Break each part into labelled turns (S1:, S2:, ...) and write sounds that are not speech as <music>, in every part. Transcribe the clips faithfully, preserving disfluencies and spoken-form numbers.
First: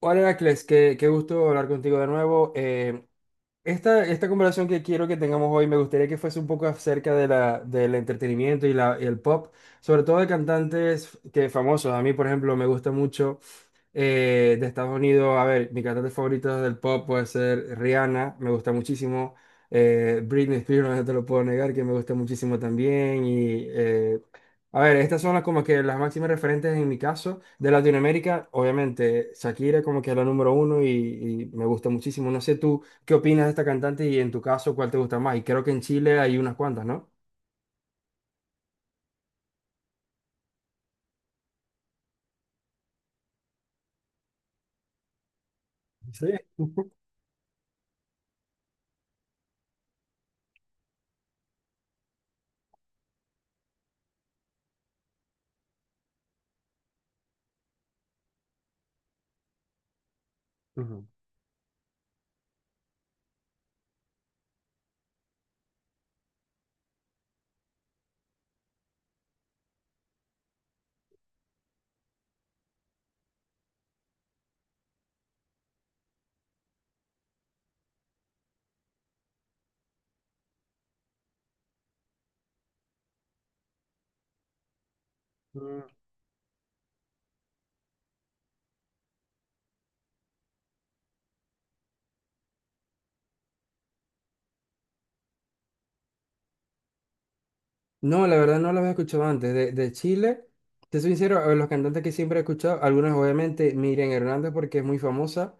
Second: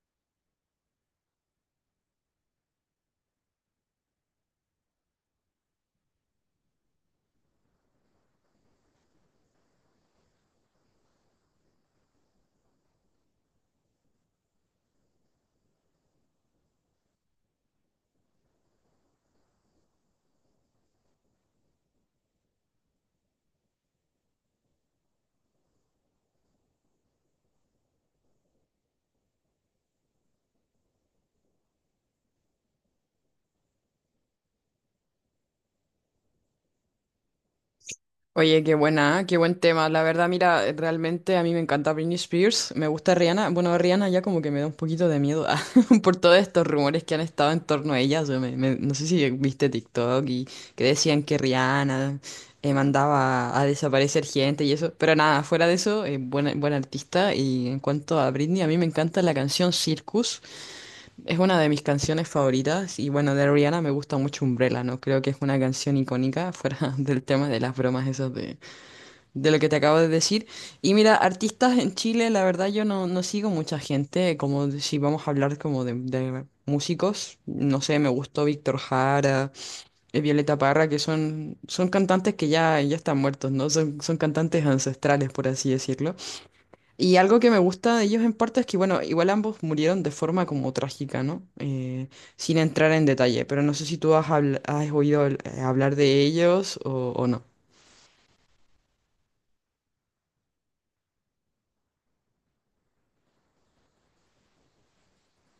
S1: Hola, Heracles, qué, qué gusto hablar contigo de nuevo. Eh, esta, esta conversación que quiero que tengamos hoy me gustaría que fuese un poco acerca de la, del entretenimiento y, la, y el pop, sobre todo de cantantes que, famosos. A mí, por ejemplo, me gusta mucho. Eh, de Estados Unidos, a ver, mi cantante favorito del pop puede ser Rihanna, me gusta muchísimo. Eh, Britney Spears, no te lo puedo negar, que me gusta muchísimo también. Y, eh, a ver, estas son las, como que las máximas referentes en mi caso. De Latinoamérica, obviamente, Shakira como que es la número uno y, y me gusta muchísimo. No sé tú, ¿qué opinas de esta cantante y en tu caso, cuál te gusta más? Y creo que en Chile hay unas cuantas, ¿no?
S2: Oye, qué buena, ¿eh? Qué buen tema. La verdad, mira, eh, realmente a mí me encanta Britney Spears, me gusta Rihanna. Bueno, Rihanna ya como que me da un poquito de miedo <laughs> por
S1: Sí.
S2: todos estos
S1: <laughs>
S2: rumores que han estado en torno a ella. O sea, me- me- no sé si viste TikTok y que decían que Rihanna eh, mandaba a desaparecer gente y eso. Pero nada, fuera de eso, eh, buena, buena artista. Y en cuanto a Britney, a mí me encanta la canción Circus.
S1: Ujú.
S2: Es una de mis canciones favoritas y bueno, de Rihanna me gusta mucho Umbrella, ¿no? Creo que es una canción icónica fuera <laughs> del tema de las bromas esas de de lo que te acabo de decir. Y mira, artistas en Chile, la verdad yo no, no sigo mucha gente, como de- si vamos a hablar como de, de músicos, no sé, me gustó Víctor Jara, eh, Violeta Parra, que son, son cantantes que ya, ya están muertos, ¿no? Son, son cantantes ancestrales, por así decirlo. Y algo que me gusta de ellos en parte es que, bueno, igual ambos murieron de forma como trágica, ¿no? Eh, sin entrar en detalle, pero no sé si tú has, habl- has oído habl- hablar de ellos o o no.
S1: No, la verdad no los había escuchado antes. De, de Chile, te soy sincero, a los cantantes que siempre he escuchado, algunos obviamente Miriam Hernández porque es muy famosa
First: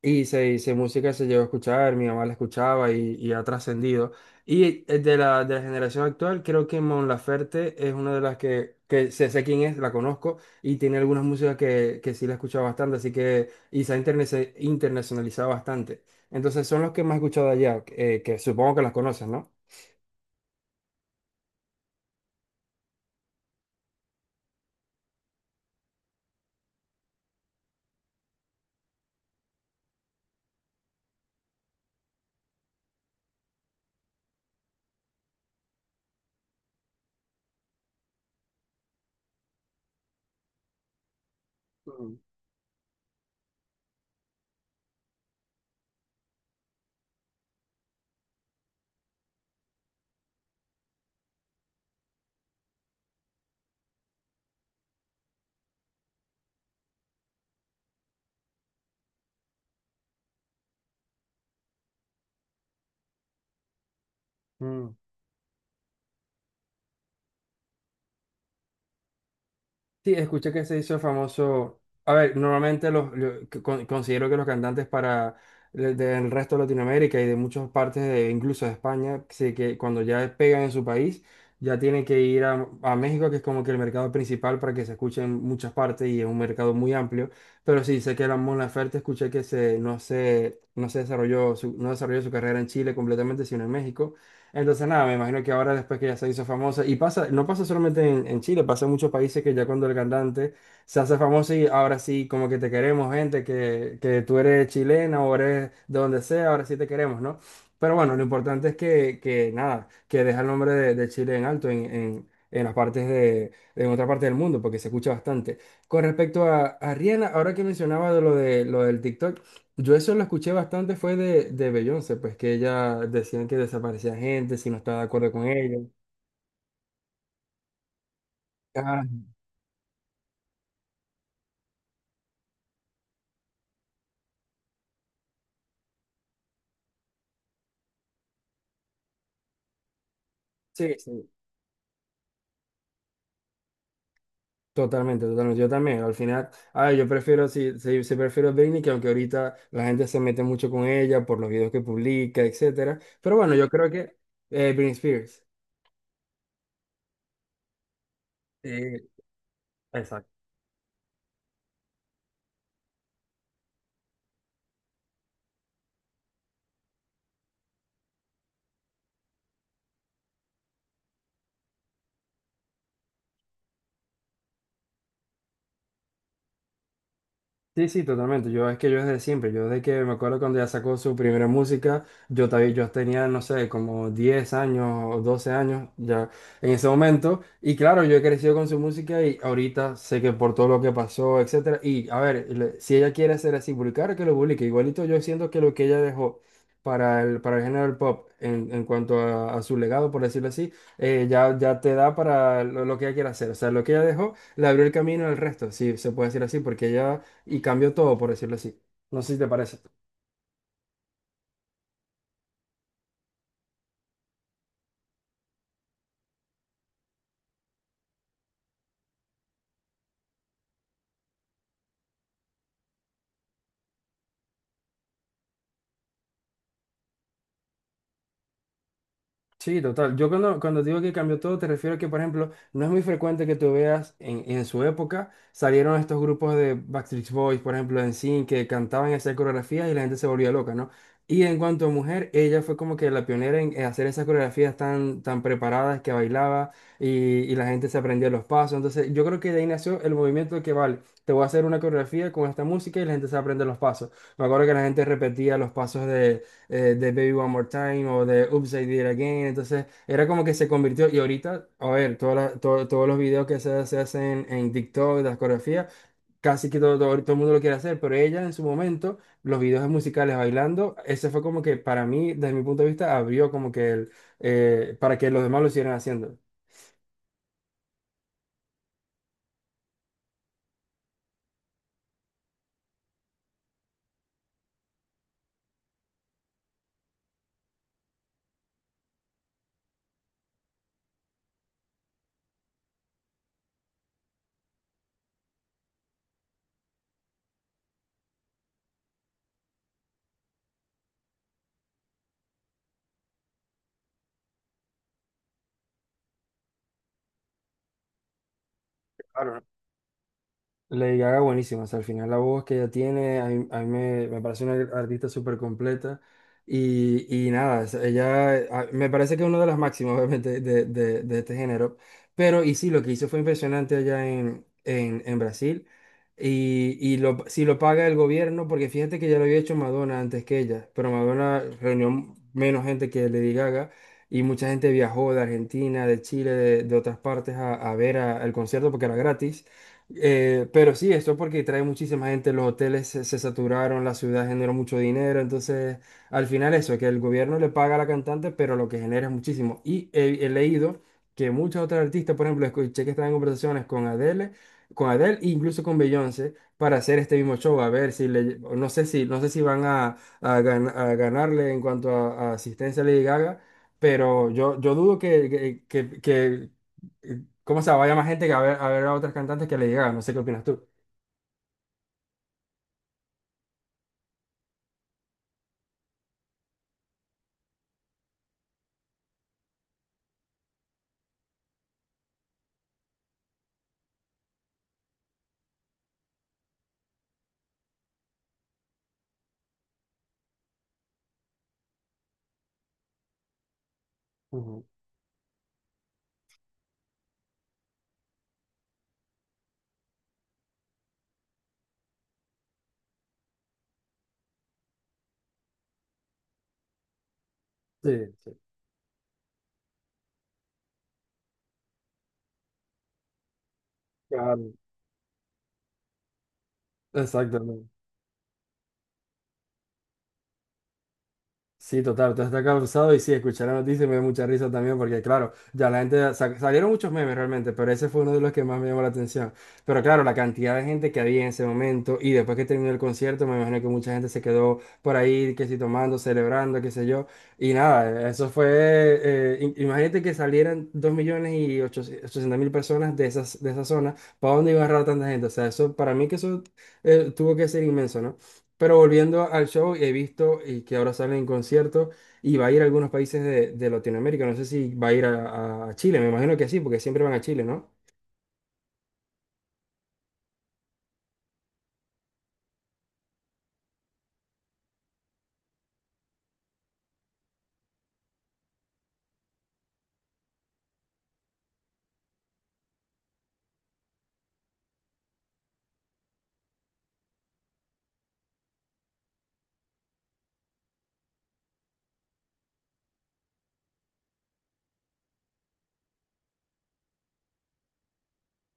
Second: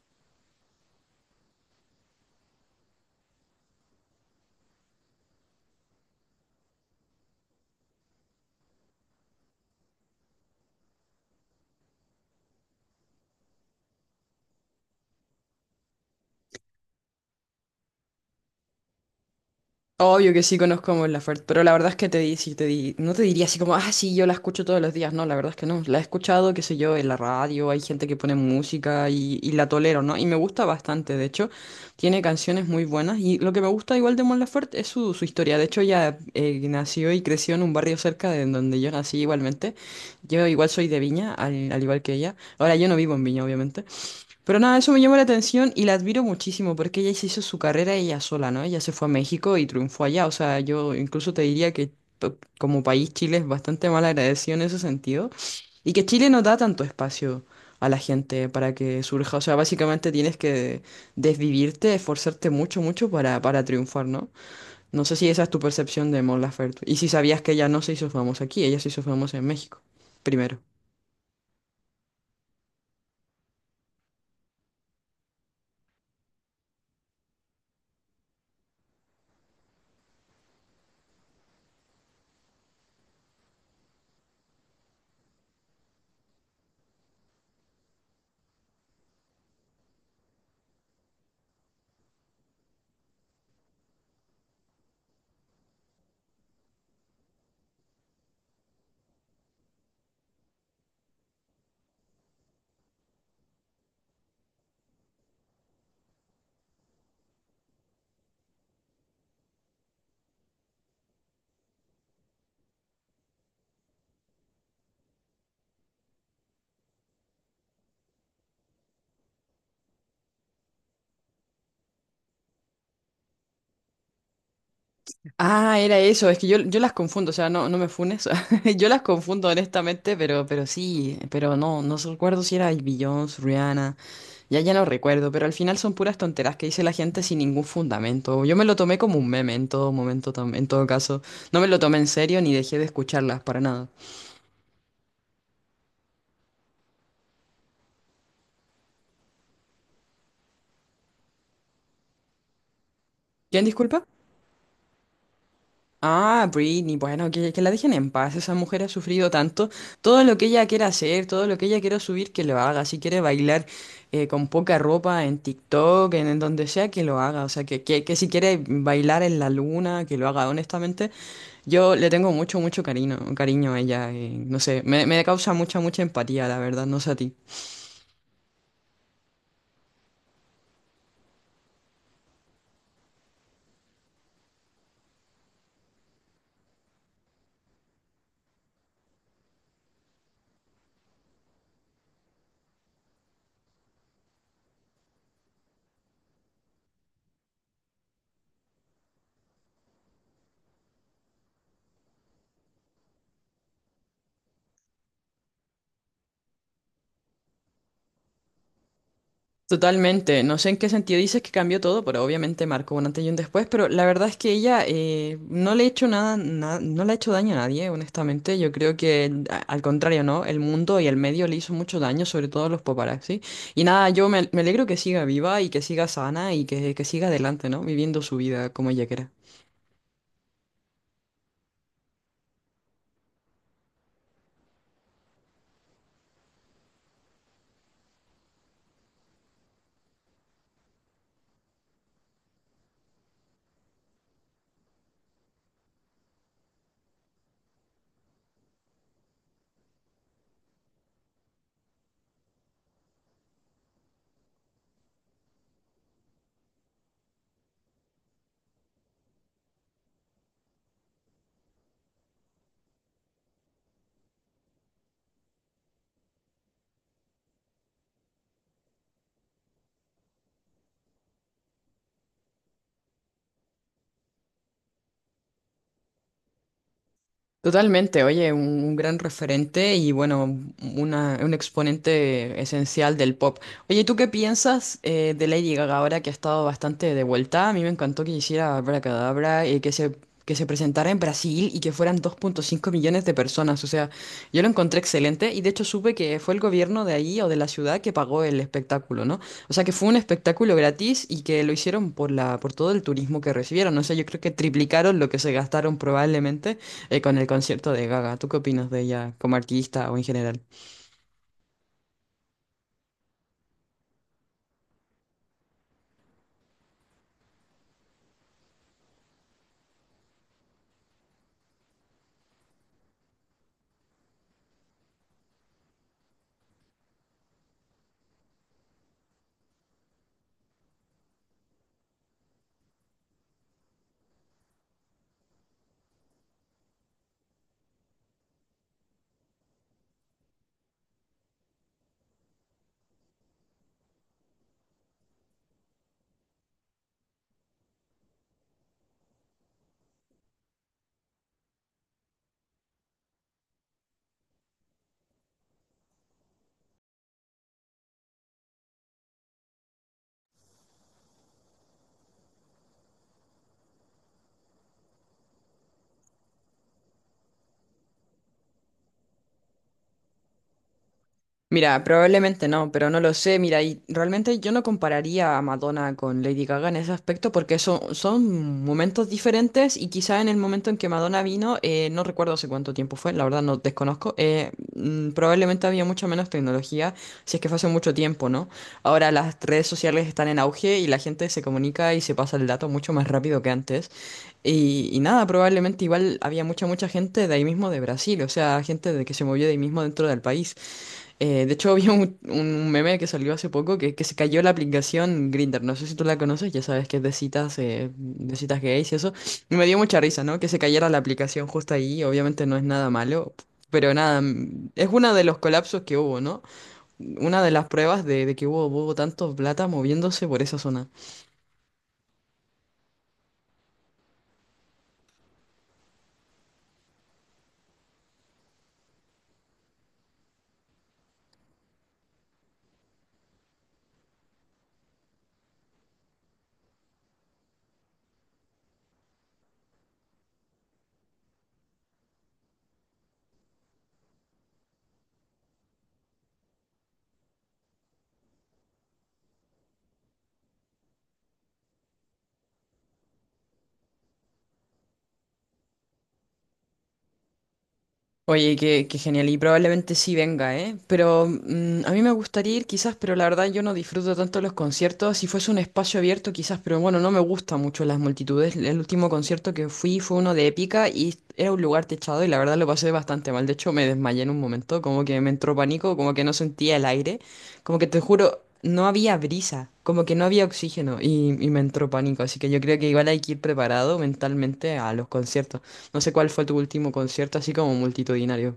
S1: y se hizo música, se llegó a escuchar, mi mamá la escuchaba y, y ha trascendido. Y eh, de la, de la generación actual, creo que Mon Laferte es una de las que, que sé, sé quién es, la conozco y tiene algunas músicas que, que sí la he escuchado bastante, así que y se ha interne- se- internacionalizado bastante. Entonces son los que más he escuchado allá, eh, que supongo que las conoces, ¿no?
S2: Obvio que sí conozco a Mon Laferte, pero la verdad es que te di, sí, te di, no te diría así como, ah, sí, yo la escucho todos los días. No, la verdad es que no. La he escuchado, qué sé yo, en la radio, hay gente que pone música y, y la tolero, ¿no? Y me gusta bastante, de hecho, tiene canciones muy buenas. Y lo que me gusta igual de Mon Laferte es su, su historia. De hecho, ella eh, nació y creció en un barrio cerca de donde yo nací igualmente. Yo igual soy de Viña, al, al igual que
S1: Mm,
S2: ella. Ahora yo no vivo en Viña, obviamente. Pero nada, eso me llamó la atención y la admiro muchísimo porque ella se hizo su carrera ella sola, ¿no? Ella se fue a México y triunfó allá. O sea, yo incluso te diría que to- como país Chile es bastante mal agradecido en ese sentido y que Chile no da tanto espacio a la gente para que surja. O sea, básicamente tienes que desvivirte, esforzarte mucho, mucho para, para triunfar, ¿no?
S1: mm.
S2: No sé si esa es tu percepción de Mon Laferte y si sabías que ella no se hizo famosa aquí, ella se hizo famosa en México
S1: Sí, escuché
S2: primero.
S1: que se hizo famoso. A ver, normalmente los, lo- que con- considero que los cantantes para le- del resto de Latinoamérica y de muchas partes, de, incluso de España, sí que cuando ya pegan en su país, ya tienen que ir a, a México, que es como que el mercado principal para que se escuche en muchas partes y es un mercado muy amplio. Pero sí, sé que la Mon Laferte escuché que se, no se, no se desarrolló su, no desarrolló su carrera en Chile completamente, sino en México. Entonces, nada, me imagino que ahora después que ya se hizo famosa, y pasa, no pasa solamente en, en Chile, pasa en muchos países que ya cuando el cantante se hace famoso y ahora sí, como que te queremos, gente, que, que tú eres chilena o eres de donde sea, ahora sí te queremos, ¿no? Pero bueno, lo importante es que, que nada, que deja el nombre de, de Chile en alto en, en, en las partes de, en otra parte del mundo, porque se escucha bastante. Con respecto a, a Rihanna, ahora que mencionaba de lo, de, lo del TikTok. Yo eso lo escuché bastante fue de, de Beyoncé, pues que ella decían que desaparecía gente si no estaba de acuerdo con ella.
S2: Ah, era eso, es que yo, yo las confundo, o sea, no, no me funes, <laughs> yo las
S1: Ah,
S2: confundo honestamente, pero, pero sí, pero no, no so- recuerdo si era Beyoncé, Rihanna, ya, ya no recuerdo, pero al final son puras tonteras que dice la gente sin ningún fundamento, yo me lo tomé como un meme en todo momento, tam- en todo
S1: sí,
S2: caso,
S1: sí.
S2: no me lo tomé en serio ni dejé de escucharlas para nada.
S1: Totalmente, totalmente. Yo también. Al final, ah, yo prefiero, sí, sí, sí prefiero Britney, que aunque ahorita la gente se mete mucho con ella por los videos que publica, etcétera. Pero bueno,
S2: ¿Quién
S1: yo creo
S2: disculpa?
S1: que eh, Britney Spears.
S2: Ah, Britney, bueno, que, que la dejen en paz. Esa mujer ha
S1: Sí,
S2: sufrido tanto. Todo lo
S1: exacto.
S2: que ella quiera hacer, todo lo que ella quiera subir, que lo haga. Si quiere bailar eh, con poca ropa en TikTok, en, en donde sea, que lo haga. O sea, que, que, que si quiere bailar en la luna, que lo haga. Honestamente, yo le tengo mucho, mucho cariño, cariño a ella. Eh, no sé, me, me causa mucha, mucha empatía, la verdad. No sé a ti.
S1: Sí, sí, totalmente. Yo es que yo desde siempre, yo desde que me acuerdo cuando ella sacó su primera música, yo, ta- yo tenía, no sé, como diez años o doce años ya en ese momento. Y claro, yo he crecido con su música y ahorita sé que por todo lo que pasó, etcétera. Y a ver, le- si ella quiere ser así, publicar, que lo publique. Igualito yo siento que lo que ella dejó para el, para el género del pop en, en cuanto a, a su legado, por decirlo así, eh, ya, ya te da para lo, lo que ella quiere hacer. O sea, lo que ella dejó le abrió el camino al resto, si se puede decir así, porque ella y cambió todo, por decirlo así. No sé si te parece.
S2: Totalmente, no sé en qué sentido dices que cambió todo, pero obviamente marcó un antes y un después, pero la verdad es que ella eh, no le ha hecho nada, na- no le ha hecho daño a nadie, honestamente, yo creo que a- al contrario, ¿no? El mundo y el medio le hizo mucho daño, sobre todo a los paparazzi, y nada, yo me, me alegro que siga viva y que siga sana y que, que siga adelante, ¿no? Viviendo su vida como ella quiera.
S1: Sí, total. Yo cuando, cuando digo que cambió todo, te refiero a que, por ejemplo, no es muy frecuente que tú veas en, en su época salieron estos grupos de Backstreet Boys, por ejemplo, en NSYNC, que cantaban esas coreografías y la gente se volvía loca, ¿no? Y en cuanto a mujer, ella fue como que la pionera en en hacer esas coreografías tan, tan preparadas que bailaba y, y la gente se aprendía los pasos. Entonces, yo creo que de ahí nació el movimiento que, vale, te voy a hacer una coreografía con esta música y la gente se aprende los pasos. Me acuerdo que la gente repetía los pasos de, eh, de Baby One More Time o de Oops, I Did It Again. Entonces, era como que se convirtió. Y ahorita, a ver, toda la- to- todos los videos que se, se hacen en TikTok, las coreografías, casi que todo, todo, todo el mundo lo quiere hacer, pero ella en su momento, los videos musicales bailando, ese fue como que para mí, desde mi punto de vista, abrió como que el, eh, para que los demás lo siguieran haciendo.
S2: Totalmente, oye, un, un gran referente y bueno, una- un exponente esencial del pop. Oye, ¿tú qué piensas eh, de Lady Gaga ahora que ha estado bastante de vuelta? A mí me encantó que hiciera Abracadabra y que se, que se presentara en Brasil y que fueran dos punto cinco millones de personas. O sea, yo lo encontré excelente y de hecho supe que fue el gobierno de ahí o de la ciudad que pagó el espectáculo, ¿no? O sea, que fue un espectáculo gratis y que lo hicieron por la, por todo el turismo que recibieron. O sea, yo creo que triplicaron lo que se gastaron probablemente eh, con el concierto de Gaga. ¿Tú qué opinas de ella como
S1: Claro.
S2: artista o en general?
S1: Lady Gaga buenísima, o sea, al final la voz que ella tiene, a mí, a mí me, me parece una artista súper completa y, y nada, o sea, ella eh, a- me parece que es una de las máximas <laughs> obviamente de, de- de este género, pero y sí, lo que hizo fue impresionante allá en, en, en Brasil y, y lo, si lo paga el gobierno, porque fíjate que ya lo había hecho Madonna antes que ella, pero Madonna reunió menos gente que Lady Gaga y mucha gente viajó de Argentina, de Chile, de, de otras partes a, a ver a- al concierto porque era gratis. Eh, pero sí, esto porque trae muchísima gente, los hoteles se, se saturaron, la ciudad generó mucho dinero, entonces al final eso, que el gobierno le paga a la cantante, pero lo que genera es muchísimo. Y he, he leído que muchas otras artistas, por ejemplo, escuché que están en conversaciones con Adele, con Adele e incluso con Beyoncé para hacer este mismo show, a ver si le, no sé si, no sé si van a, a gan- a ganarle en cuanto a, a asistencia a Lady Gaga, pero yo, yo dudo que, que, que que- ¿cómo se vaya más gente que a ver, a ver a otras cantantes que le llegaron? No sé qué opinas tú.
S2: Mira, probablemente no, pero no lo sé. Mira, y realmente yo no compararía a Madonna con Lady Gaga en ese aspecto porque son, son momentos diferentes y quizá en el momento en que Madonna vino, eh, no recuerdo hace cuánto tiempo fue, la verdad no desconozco, eh, mm, probablemente había mucha menos tecnología, si es que fue hace mucho tiempo, ¿no? Ahora las redes sociales están en auge y la gente se comunica y se pasa el dato mucho más rápido que antes.
S1: Ujú.
S2: Y, y nada, probablemente igual había mucha, mucha gente de ahí mismo de Brasil, o sea, gente de que se movió de ahí mismo dentro del país. Eh, de hecho, <laughs> había un, un meme que salió hace poco que, que se cayó la aplicación Grindr. No sé si tú la conoces, ya sabes que es de citas, eh,
S1: Sí, sí,
S2: de citas gays y eso. Y me dio mucha risa, ¿no? Que se cayera la aplicación justo ahí. Obviamente no es nada malo, pero nada,
S1: claro,
S2: mm, es uno de los colapsos que hubo, ¿no? Una de las
S1: exactamente.
S2: pruebas de, de que hubo, hubo tanto plata moviéndose por esa zona.
S1: Sí, total, entonces está causado y sí, escuchar la noticia me da mucha risa también porque claro, ya la gente, sa- salieron muchos memes realmente, pero ese fue uno de los que más me llamó la atención. Pero claro, la cantidad de gente que había en ese momento y después que terminó el concierto, me imagino que mucha gente se quedó por ahí, que si tomando, celebrando, qué sé yo. Y nada, eso fue, eh, im- imagínate que salieran dos millones y ochocientos mil personas de esas, de esa zona, ¿para dónde iba a agarrar tanta gente? O sea, eso, para mí que eso eh, tuvo que ser inmenso, ¿no? Pero volviendo al show, he visto y que ahora sale en concierto y va a ir a algunos países de, de Latinoamérica. No sé si va a ir a, a Chile, me imagino que sí, porque siempre van a Chile, ¿no?
S2: Oye, qué, qué genial, y probablemente sí venga, ¿eh? Pero mm, a mí me gustaría ir quizás, pero la verdad yo no disfruto tanto los conciertos. Si fuese un espacio abierto quizás, pero bueno, no me gustan mucho las multitudes. El último concierto que fui fue uno de Épica y era un lugar techado y la verdad lo pasé bastante mal. De hecho, me desmayé en un momento, como que me entró pánico, como que no sentía el aire, como que te juro, no había brisa, como que no había oxígeno y, y me entró pánico. Así que yo creo que igual hay que ir preparado mentalmente a los conciertos. No sé cuál fue tu último concierto, así como multitudinario.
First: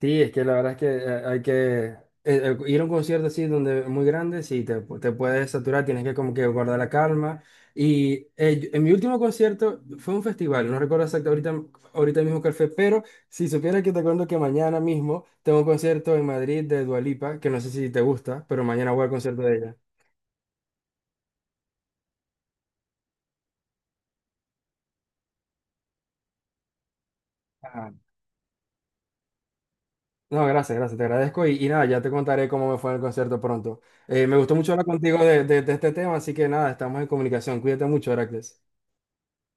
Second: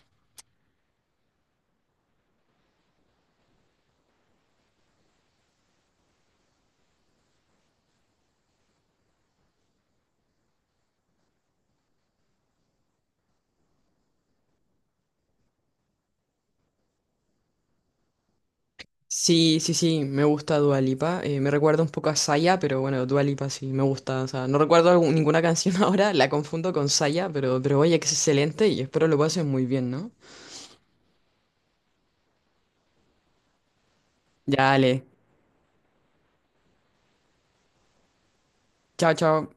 S1: Sí, es que la verdad es que eh, hay que eh, eh, ir a un concierto así donde muy grande, sí, te, pu- te puedes saturar, tienes que como que guardar la calma. Y eh, yo- en mi último concierto fue un festival, no recuerdo exacto ahorita, ahorita mismo cuál fue, pero si supiera que te cuento que mañana mismo tengo un concierto en Madrid de Dua Lipa, que no sé si te gusta, pero mañana voy al concierto de
S2: Sí, sí,
S1: ella.
S2: sí, me gusta Dua Lipa. Eh, me recuerda un poco a Saya, pero bueno, Dua Lipa sí, me gusta. O sea, no recuerdo algún- ninguna canción <laughs> ahora, la confundo con Saya, pero, pero oye, que es excelente y espero lo pases muy bien, ¿no?
S1: No, gracias, gracias, te agradezco y, y nada, ya te contaré cómo me fue en el concierto pronto. Eh, me gustó
S2: Ya,
S1: mucho hablar
S2: dale.
S1: contigo de, de de este tema, así que nada, estamos en comunicación. Cuídate mucho, Heracles.
S2: Chao, chao.